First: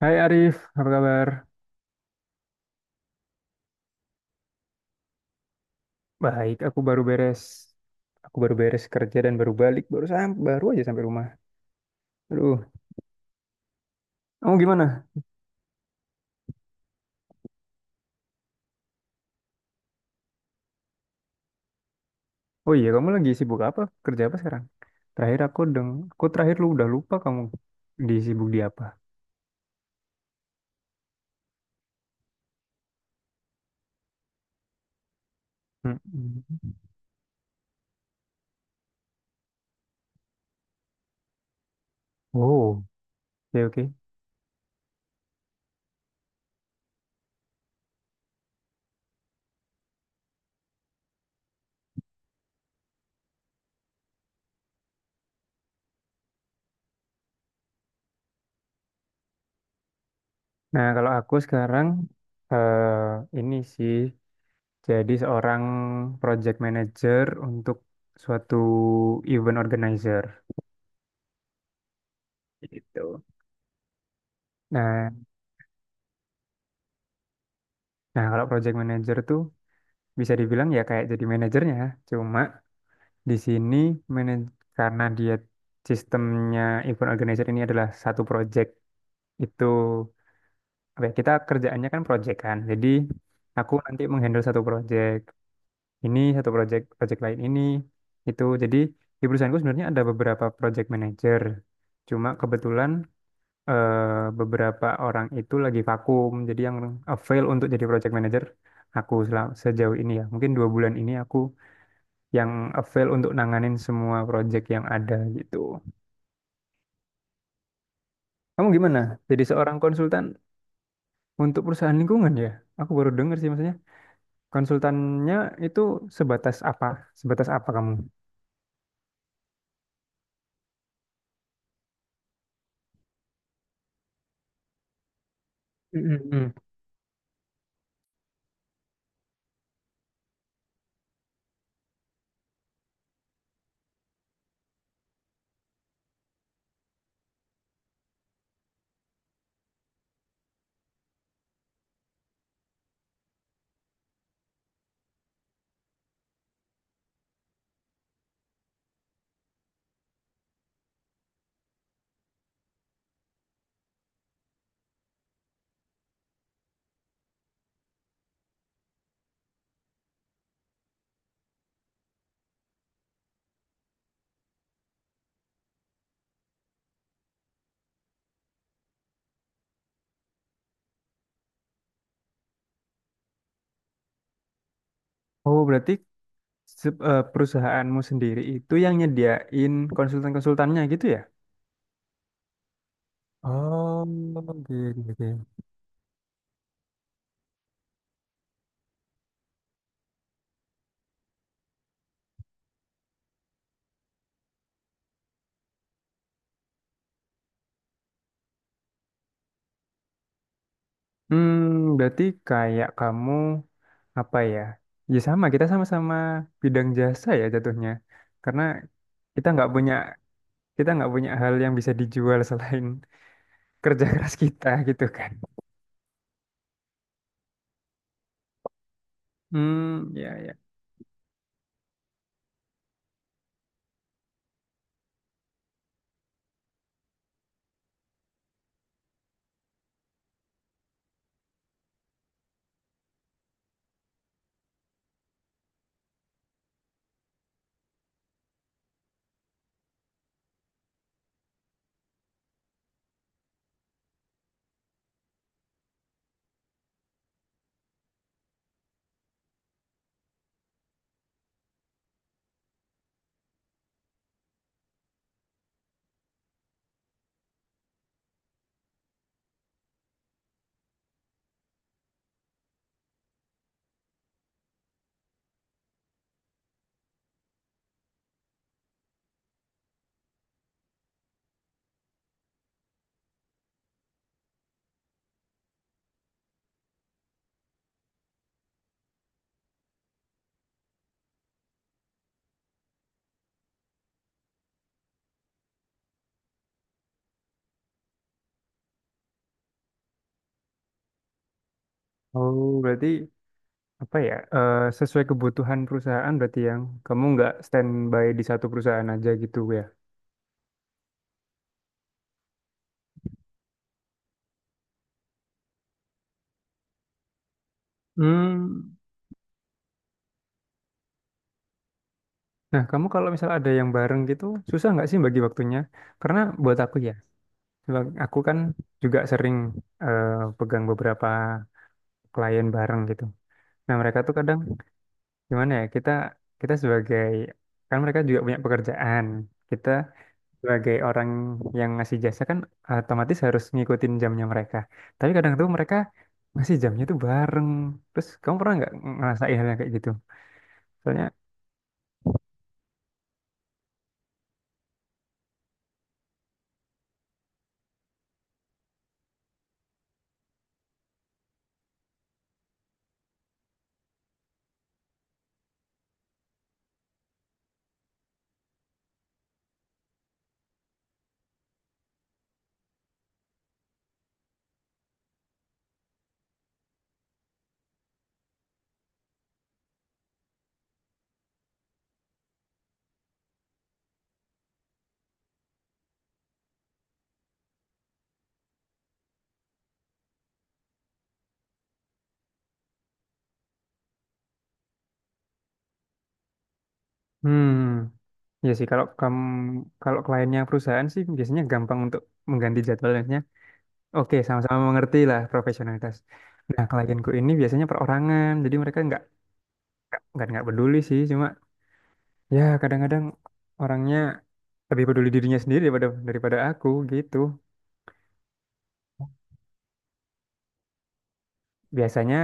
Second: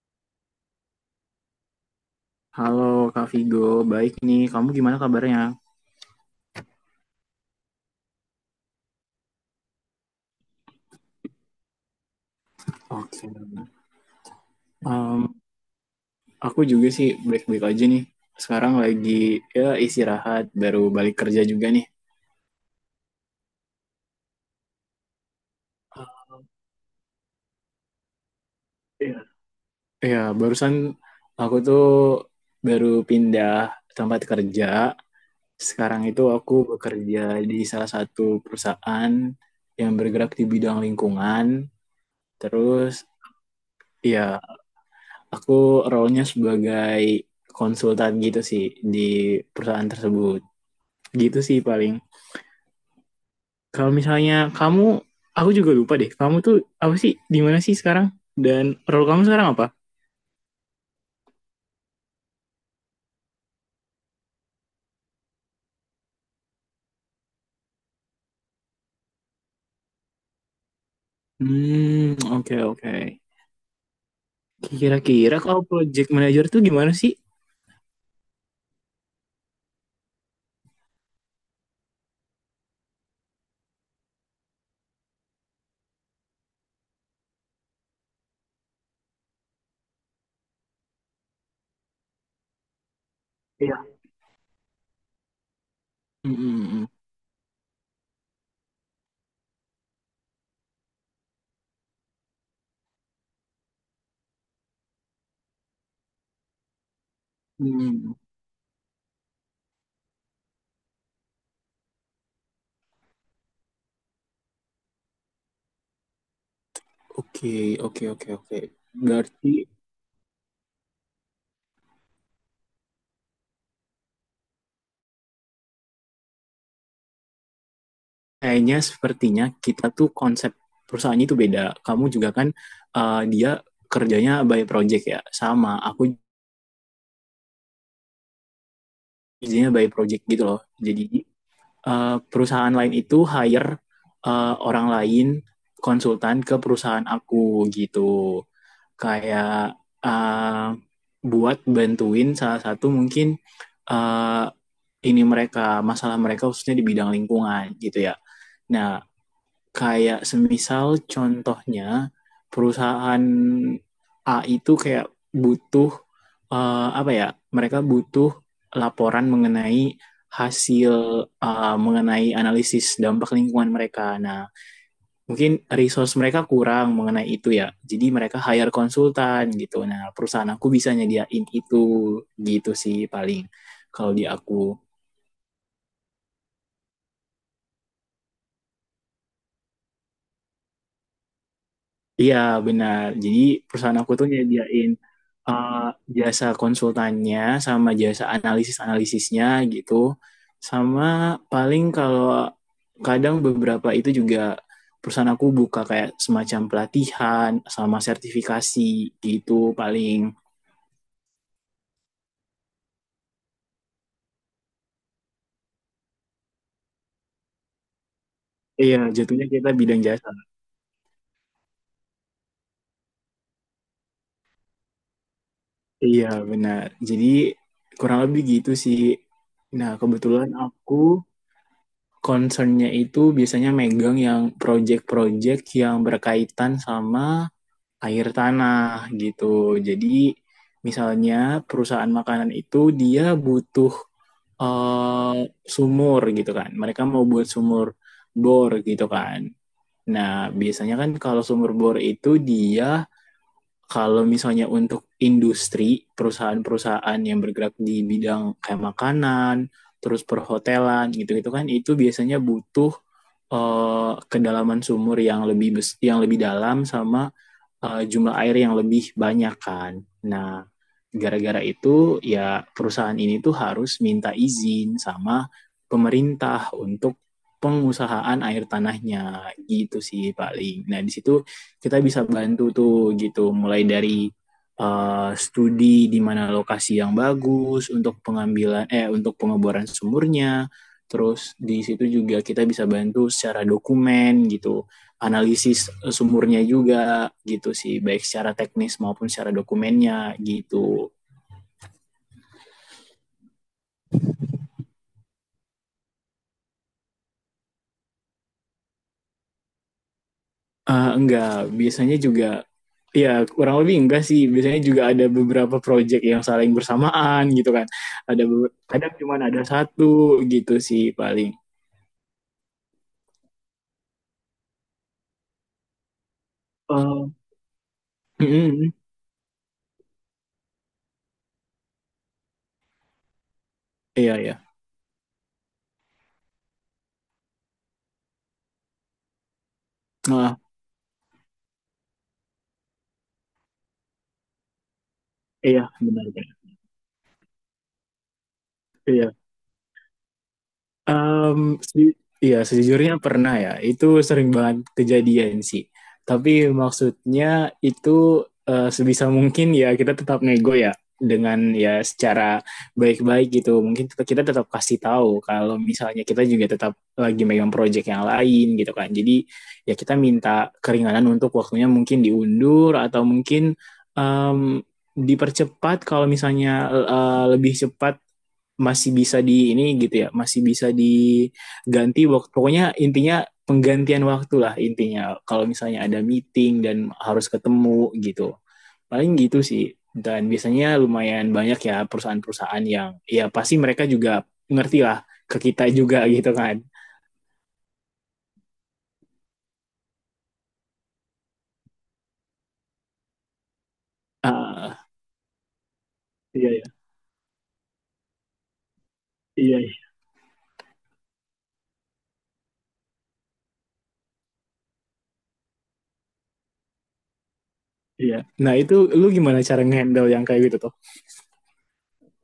Hai Arif, apa kabar? Halo Kak Vigo, baik nih. Kamu gimana kabarnya? Baik, aku baru beres. Aku baru beres kerja dan baru balik, baru aja sampai rumah. Aduh, Oke. kamu gimana? Em, aku juga sih baik-baik aja nih. Sekarang lagi ya istirahat, baru balik kerja juga nih. Oh iya, kamu lagi sibuk apa? Kerja apa sekarang? Aku terakhir udah lupa kamu di sibuk di apa? Iya. Ya, barusan aku tuh baru pindah tempat kerja. Sekarang itu aku Mm-mm. bekerja di salah satu perusahaan yang bergerak di bidang lingkungan. Oh, Terus, oke oke. ya, aku role-nya sebagai konsultan gitu sih di perusahaan tersebut. Gitu sih paling. Kalau misalnya kamu, aku juga lupa deh, kamu tuh apa sih, di mana sih sekarang, dan role kamu sekarang apa? Nah, kalau aku sekarang eh ini sih jadi seorang project manager untuk suatu event organizer Hmm, oke oke. gitu. Nah, Kira-kira kalau project manager tuh gimana sih? nah, kalau project manager tuh bisa dibilang ya kayak jadi manajernya. Cuma di sini manaj- karena dia sistemnya event organizer ini adalah satu project itu apa ya, kita kerjaannya kan project kan. Jadi aku Iya. nanti menghandle satu project ini, Hmm satu mm, project mm. project lain ini itu. Jadi di perusahaanku sebenarnya ada beberapa project manager. Cuma kebetulan beberapa orang itu lagi vakum. Jadi yang avail untuk jadi project Hmm, manager aku sejauh ini ya. Mungkin dua bulan ini aku yang avail untuk nanganin semua project yang ada gitu. oke oke oke oke, Kamu gimana? Jadi berarti seorang konsultan untuk perusahaan lingkungan ya? Aku baru dengar sih maksudnya. Konsultannya itu sebatas apa? Sebatas apa kamu? kayaknya sepertinya kita tuh konsep perusahaannya itu beda. Kamu juga kan, eh, dia kerjanya by project ya, sama aku Mm-mm. kerjanya by project gitu loh. Jadi, eh, perusahaan lain itu hire, eh, orang lain konsultan ke perusahaan aku gitu. Kayak, eh, buat bantuin salah satu mungkin, eh, ini mereka masalah mereka khususnya di bidang lingkungan gitu ya. Nah, kayak semisal contohnya perusahaan A itu kayak butuh, eh, apa ya? Mereka butuh laporan mengenai hasil, eh, mengenai analisis dampak lingkungan mereka. Nah, mungkin resource mereka kurang mengenai itu ya. Jadi mereka hire konsultan gitu. Nah, perusahaan aku bisa nyediain itu gitu sih paling kalau di aku. Oh, berarti perusahaanmu sendiri itu yang nyediain konsultan-konsultannya gitu ya? Iya, benar. Jadi perusahaan Oh, aku tuh nyediain, gitu. Gitu. eh, jasa konsultannya sama jasa analisis-analisisnya gitu. Sama paling kalau kadang beberapa itu juga perusahaan aku buka kayak semacam pelatihan sama sertifikasi gitu paling. Hmm, berarti kayak kamu apa ya? Ya sama, kita sama-sama bidang jasa ya jatuhnya. Karena Iya, jatuhnya kita nggak kita punya bidang jasa. kita nggak punya hal yang bisa dijual selain kerja keras kita gitu kan. Iya, benar. Jadi kurang lebih gitu sih. Nah, Hmm, ya kebetulan ya. aku concernnya itu biasanya megang yang project-project yang berkaitan sama air tanah gitu. Jadi misalnya perusahaan makanan itu dia butuh, eh, sumur gitu kan. Mereka mau buat sumur bor gitu kan. Nah, biasanya kan kalau sumur bor itu dia kalau misalnya untuk industri, perusahaan-perusahaan yang bergerak di bidang kayak makanan, terus perhotelan gitu-gitu kan itu biasanya butuh, eh, kedalaman sumur yang lebih dalam sama jumlah air yang lebih banyak kan. Nah, gara-gara itu ya perusahaan ini tuh harus minta izin sama pemerintah untuk pengusahaan air tanahnya gitu sih paling. Nah, di situ kita bisa bantu tuh gitu mulai dari studi di mana lokasi yang bagus untuk pengambilan eh untuk pengeboran sumurnya. Terus di situ juga kita bisa bantu secara dokumen gitu analisis, eh, sumurnya juga gitu sih baik secara teknis maupun secara dokumennya gitu. Oh, berarti apa ya? Sesuai kebutuhan perusahaan berarti yang kamu nggak standby di satu perusahaan aja gitu ya. Eh, enggak, biasanya juga ya kurang lebih enggak sih, biasanya juga ada beberapa project yang saling bersamaan gitu kan, Hmm. kadang cuma ada satu gitu sih paling. Nah, kamu kalau misal ada yang bareng gitu, susah nggak sih bagi waktunya? Karena buat aku ya, Eh, sebab aku mm, kan mm, juga sering eh, pegang beberapa klien bareng gitu. Nah, mereka tuh iya iya. kadang gimana ya? Kita kita sebagai kan mereka juga punya pekerjaan. Kita Ah, sebagai orang yang ngasih jasa kan otomatis harus ngikutin jamnya mereka. Tapi kadang tuh iya mereka benar benar, ngasih jamnya tuh bareng. Terus kamu pernah nggak iya. ngerasain hal yang kayak gitu? Soalnya, Mmm, seju Iya, sejujurnya pernah ya, itu sering banget kejadian sih. Tapi maksudnya itu, sebisa mungkin ya kita tetap nego ya, dengan ya secara baik-baik gitu. Mungkin kita kita tetap kasih tahu kalau misalnya kita juga tetap lagi megang project yang lain gitu kan. Jadi, ya kita minta keringanan untuk waktunya mungkin diundur atau mungkin, mmm, dipercepat kalau misalnya, lebih cepat masih bisa di ini gitu ya, masih bisa diganti waktu. Pokoknya intinya penggantian waktu lah intinya. Kalau misalnya ada meeting dan harus ketemu gitu. Paling gitu sih. Dan biasanya lumayan banyak ya perusahaan-perusahaan yang ya pasti mereka juga ngerti lah ke kita juga gitu kan. hmm, ya sih kalau kamu kalau kliennya perusahaan sih biasanya gampang untuk mengganti jadwalnya. Oke, sama-sama Uh, mengerti lah profesionalitas. iya, iya, Nah, klienku ini biasanya perorangan, jadi mereka nggak iya, nggak nggak nggak peduli sih, cuma ya kadang-kadang orangnya lebih peduli dirinya sendiri daripada daripada aku gitu iya. Nah itu lu gimana cara ngehandle yang kayak gitu tuh? biasanya.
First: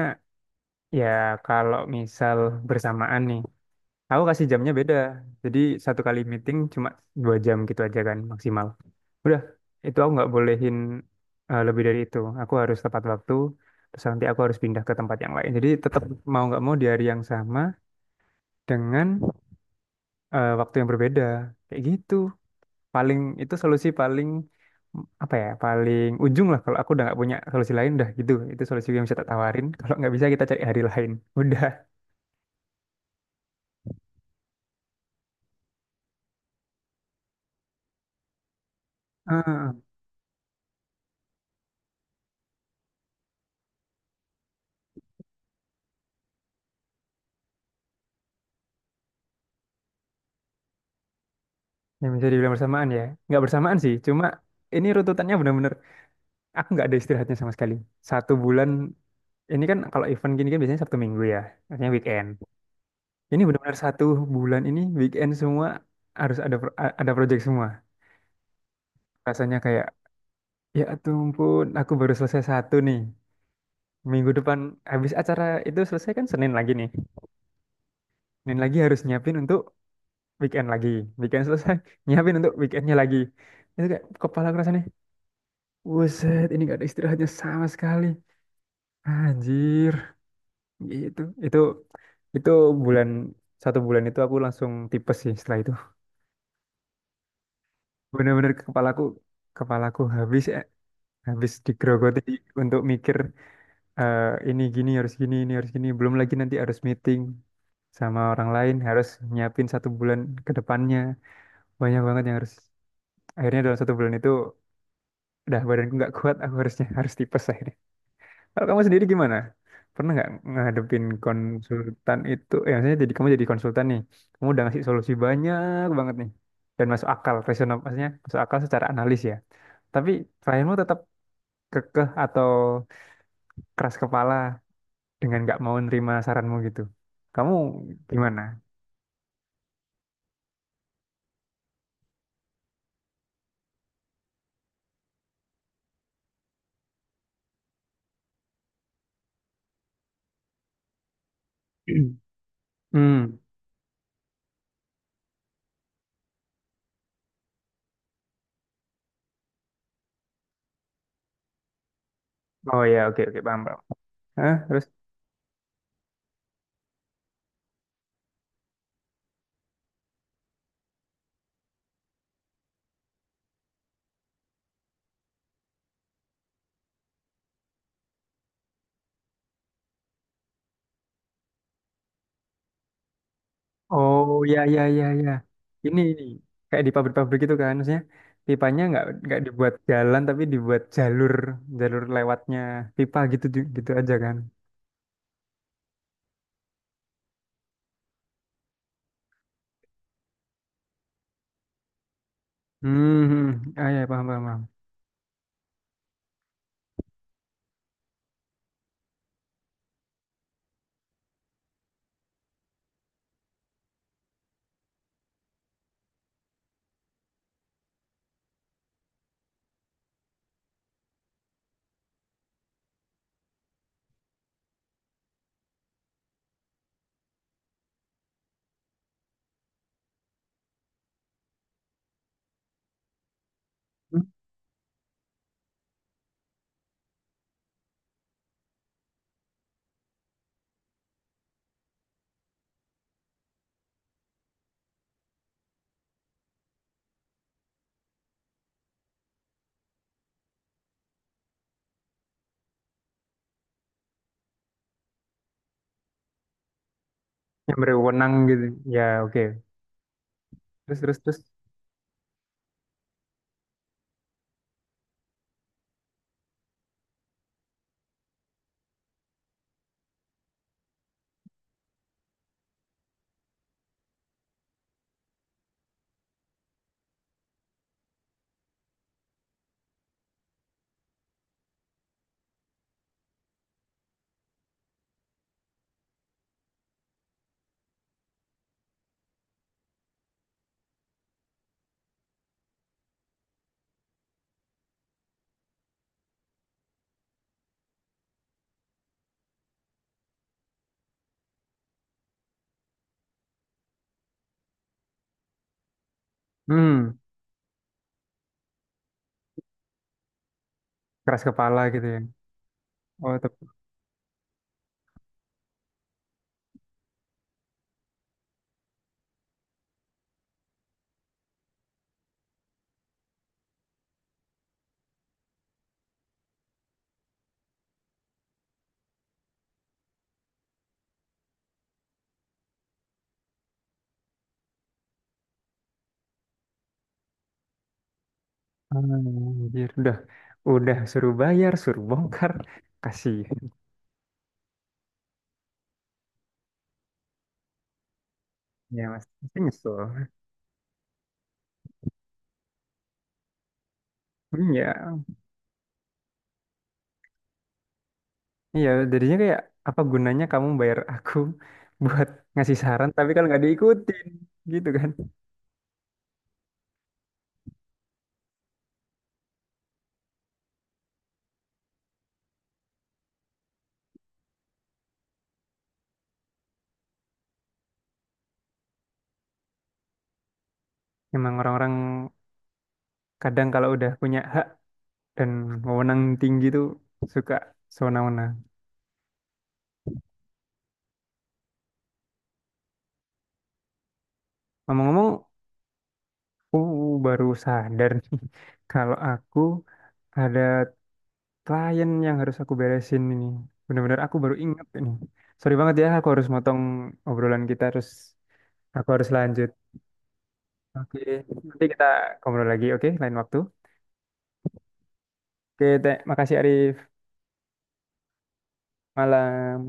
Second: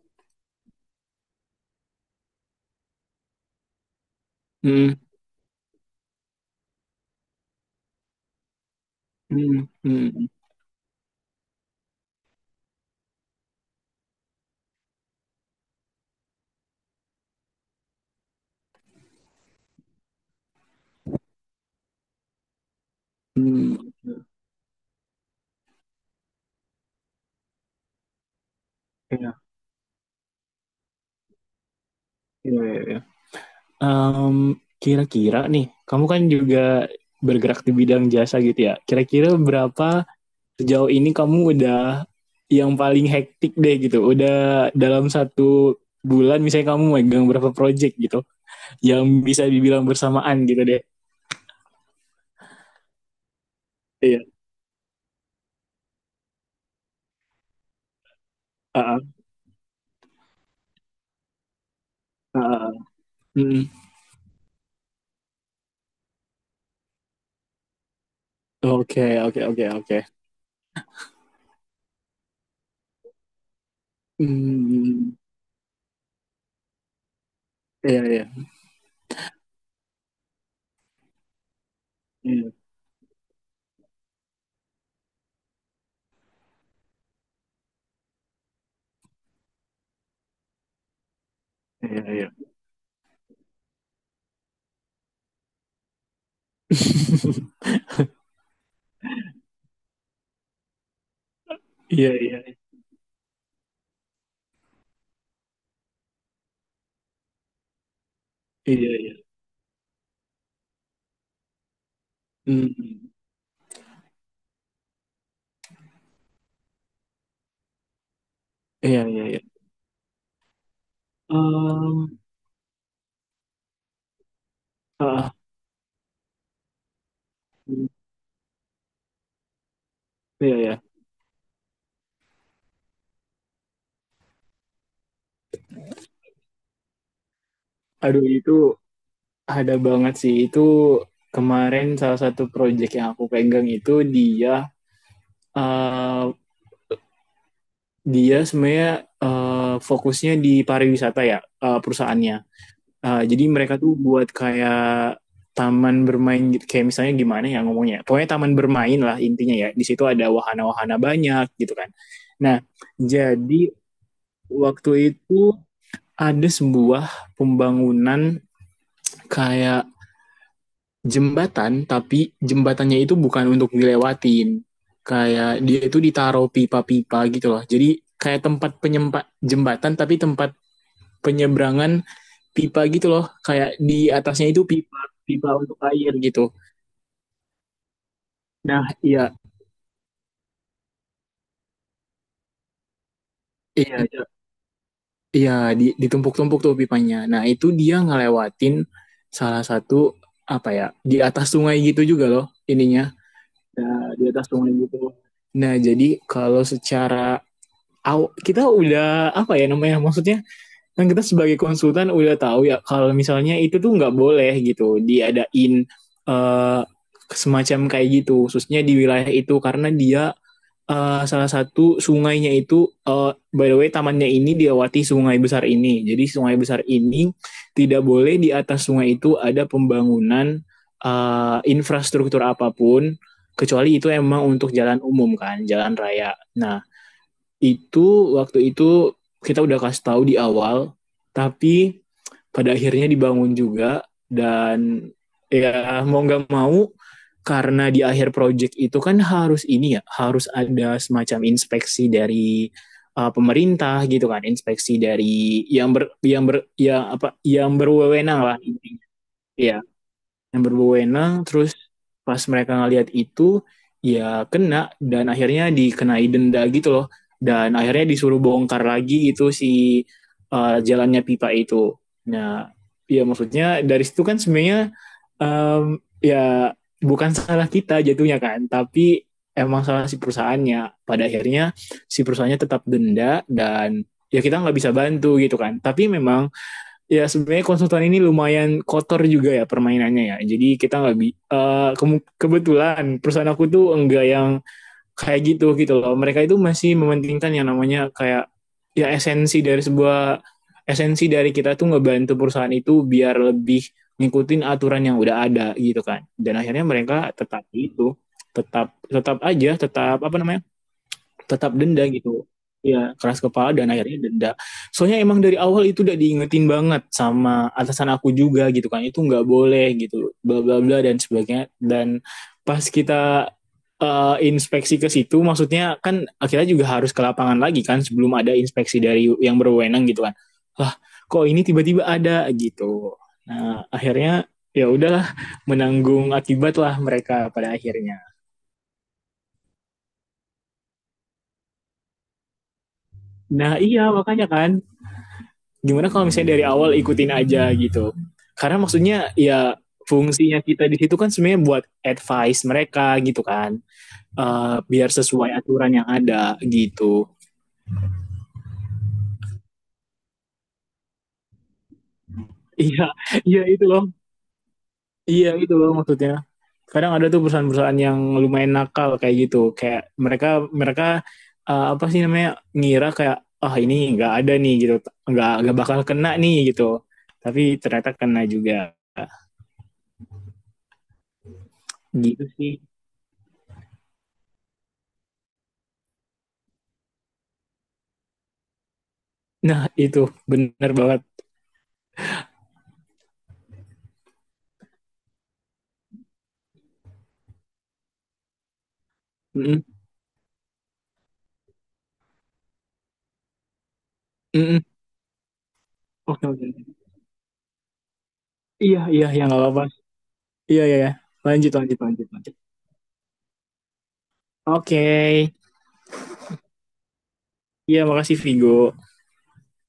Ya, kalau misal bersamaan nih, aku kasih jamnya Hmm, beda. Jadi satu kali meeting cuma dua jam gitu aja kan maksimal. Udah, hmm, itu hmm, aku nggak bolehin lebih dari itu. Aku harus tepat waktu, terus nanti aku harus pindah ke tempat yang lain. Jadi tetap mau nggak mau di hari yang sama dengan waktu yang berbeda. Kayak gitu. Paling itu solusi hmm. paling apa ya? Paling ujung lah kalau aku udah nggak punya solusi lain udah gitu. Itu solusi yang bisa tak Iya, tawarin. Kalau nggak bisa kita cari hari lain. iya, iya, iya. Em, Kira-kira nih, kamu kan juga bergerak di bidang jasa gitu ya. Kira-kira Udah. berapa sejauh ini kamu udah yang paling hektik deh gitu. Udah dalam satu bulan misalnya kamu megang berapa project gitu yang bisa dibilang bersamaan gitu deh. Yang bisa dibilang bersamaan ya. Nggak bersamaan sih, Iya. cuma ini runtutannya benar-benar aku nggak ada istirahatnya sama sekali. Satu bulan Ah, ini kan kalau event gini kan biasanya Sabtu Minggu ya, artinya weekend. ah, ah. Ini Hmm. benar-benar satu bulan ini weekend semua harus ada ada project semua. Oke, oke, Rasanya oke, kayak oke. ya ampun, aku baru selesai satu nih. Minggu depan Hmm. habis acara itu selesai kan Senin lagi nih. Iya, iya. Senin lagi harus nyiapin untuk weekend lagi. Weekend selesai, nyiapin Iya, untuk weekendnya lagi. Itu kayak kepala aku rasanya, wuset ini gak ada istirahatnya sama sekali. Anjir, itu itu iya, iya. itu bulan satu bulan itu aku langsung tipes sih setelah itu. Bener-bener kepalaku kepalaku habis habis Iya, digerogoti iya, untuk mikir eh, ini gini harus gini ini harus gini. Belum lagi nanti harus meeting sama orang lain iya, harus iya. nyiapin satu bulan ke depannya. Banyak banget yang harus. Hmm. Akhirnya dalam satu bulan itu udah badanku nggak kuat aku harusnya harus tipes akhirnya. Kalau kamu Iya, sendiri iya, gimana? iya. Pernah nggak ngadepin Em, konsultan itu? Ya, maksudnya jadi kamu jadi konsultan nih. Kamu udah ngasih solusi ah, banyak banget nih. Dan masuk akal, rasional, maksudnya masuk akal secara analis ya. Tapi iya klienmu ya. tetap kekeh atau keras kepala dengan nggak mau nerima saranmu gitu. Kamu Aduh, gimana? itu ada banget sih. Itu kemarin salah satu project yang aku pegang itu eh, dia sebenarnya, eh, fokusnya di pariwisata ya, eh, perusahaannya. Eh, Hmm. jadi mereka tuh buat kayak taman bermain gitu. Kayak misalnya gimana ya ngomongnya. Pokoknya taman bermain lah intinya ya. Di situ ada wahana-wahana banyak gitu kan. Nah, Oh ya, oke oke jadi paham, paham. Hah, terus? waktu itu ada sebuah pembangunan kayak jembatan, tapi jembatannya itu bukan untuk dilewatin, kayak dia itu ditaruh pipa-pipa gitu loh. Jadi kayak tempat penyempat jembatan, tapi tempat penyeberangan pipa gitu loh, kayak di Oh atasnya ya itu ya pipa ya ya. pipa untuk Ini air ini gitu. kayak di pabrik-pabrik itu kan, maksudnya pipanya Nah nggak iya, nggak dibuat jalan tapi dibuat jalur jalur lewatnya pipa gitu iya aja iya, kan. iya. Di, ditumpuk-tumpuk tuh pipanya, nah itu dia ngelewatin salah satu apa ya, di atas sungai gitu juga loh, ininya. Hmm, hmm. Ah Nah, ya di paham paham. atas Paham. sungai gitu. Nah jadi kalau secara kita udah apa ya namanya, maksudnya kan kita sebagai konsultan udah tahu ya kalau misalnya itu tuh nggak boleh gitu diadain, eh, semacam kayak gitu khususnya di wilayah itu karena dia, eh, salah satu sungainya itu, eh, by the way tamannya ini diawati sungai besar ini, jadi sungai besar ini tidak boleh di atas sungai itu ada pembangunan, eh, infrastruktur apapun kecuali itu Hmm, emang untuk jalan umum kan, jalan raya. Nah itu waktu itu kita udah kasih tahu di awal, tapi pada akhirnya dibangun juga. Dan ya mau nggak mau, karena di akhir project itu kan harus ini ya, harus ada semacam inspeksi dari, pemerintah gitu kan, inspeksi dari yang ber ya apa, yang yang berwenang berwenang lah gitu. intinya, Ya oke. ya yang Terus terus berwenang. terus. Terus pas mereka ngelihat itu, ya kena dan akhirnya dikenai denda gitu loh. Dan akhirnya disuruh bongkar lagi gitu si, jalannya pipa itu. Nah, ya maksudnya dari situ kan sebenarnya, um, ya bukan salah kita jatuhnya kan, tapi emang salah si perusahaannya. Pada akhirnya si perusahaannya tetap denda. Dan ya kita nggak bisa bantu gitu kan, tapi memang ya sebenarnya konsultan ini lumayan kotor juga ya permainannya ya. Jadi kita nggak bi, kebetulan perusahaan aku tuh enggak yang kayak gitu gitu loh. Mereka itu masih mementingkan yang namanya kayak ya esensi dari sebuah esensi dari kita tuh ngebantu perusahaan itu biar lebih ngikutin aturan yang udah ada gitu kan. Dan akhirnya Hmm, mereka tetap itu tetap tetap aja, tetap apa namanya, keras tetap kepala denda gitu ya. gitu. Ya, Oh keras tapi kepala dan akhirnya denda. Soalnya emang dari awal itu udah diingetin banget sama atasan aku juga gitu kan. Itu nggak boleh gitu, bla bla bla dan sebagainya. Dan pas kita, eh, inspeksi ke situ, maksudnya kan akhirnya juga harus ke lapangan lagi kan sebelum ada inspeksi dari yang berwenang gitu kan. Lah, kok ini tiba-tiba ada gitu. Nah, akhirnya ya udahlah, menanggung akibat lah mereka pada akhirnya. hmm, anjir. Udah suruh bayar suruh bongkar kasih. Nah, iya makanya kan, gimana kalau misalnya dari awal ikutin aja gitu, karena Ya mas, maksudnya pasti ya nyesel. fungsinya kita di situ kan sebenarnya buat advice mereka gitu kan. Hmm, Eh, biar ya. sesuai aturan yang ada gitu. Iya, jadinya kayak apa gunanya kamu bayar aku buat ngasih Iya, saran, tapi kalau iya nggak itu loh. diikutin, gitu kan? Iya itu loh, maksudnya kadang ada tuh perusahaan-perusahaan yang lumayan nakal kayak gitu, kayak mereka mereka, eh, apa sih namanya, ngira kayak, ah oh, ini nggak ada nih gitu, nggak bakal kena nih gitu, tapi ternyata kena juga Emang orang-orang gitu sih. kadang kalau udah punya hak dan wewenang tinggi tuh suka sewenang-wenang. Nah itu, benar banget. Ngomong-ngomong, aku baru sadar nih kalau aku Mm-mm, ada klien yang harus aku beresin ini. Bener-bener aku baru mm-mm. ingat ini. Sorry banget ya, aku harus Oke, oke, motong oke. obrolan kita, terus Iya, aku iya, harus ya nggak lanjut. apa-apa. Iya, iya, iya. Oke, Lanjut, nanti lanjut, kita lanjut, lanjut. ngobrol lagi, oke? Lain waktu. Oke. Oke, makasih Arif. Iya, makasih Vigo. Malam.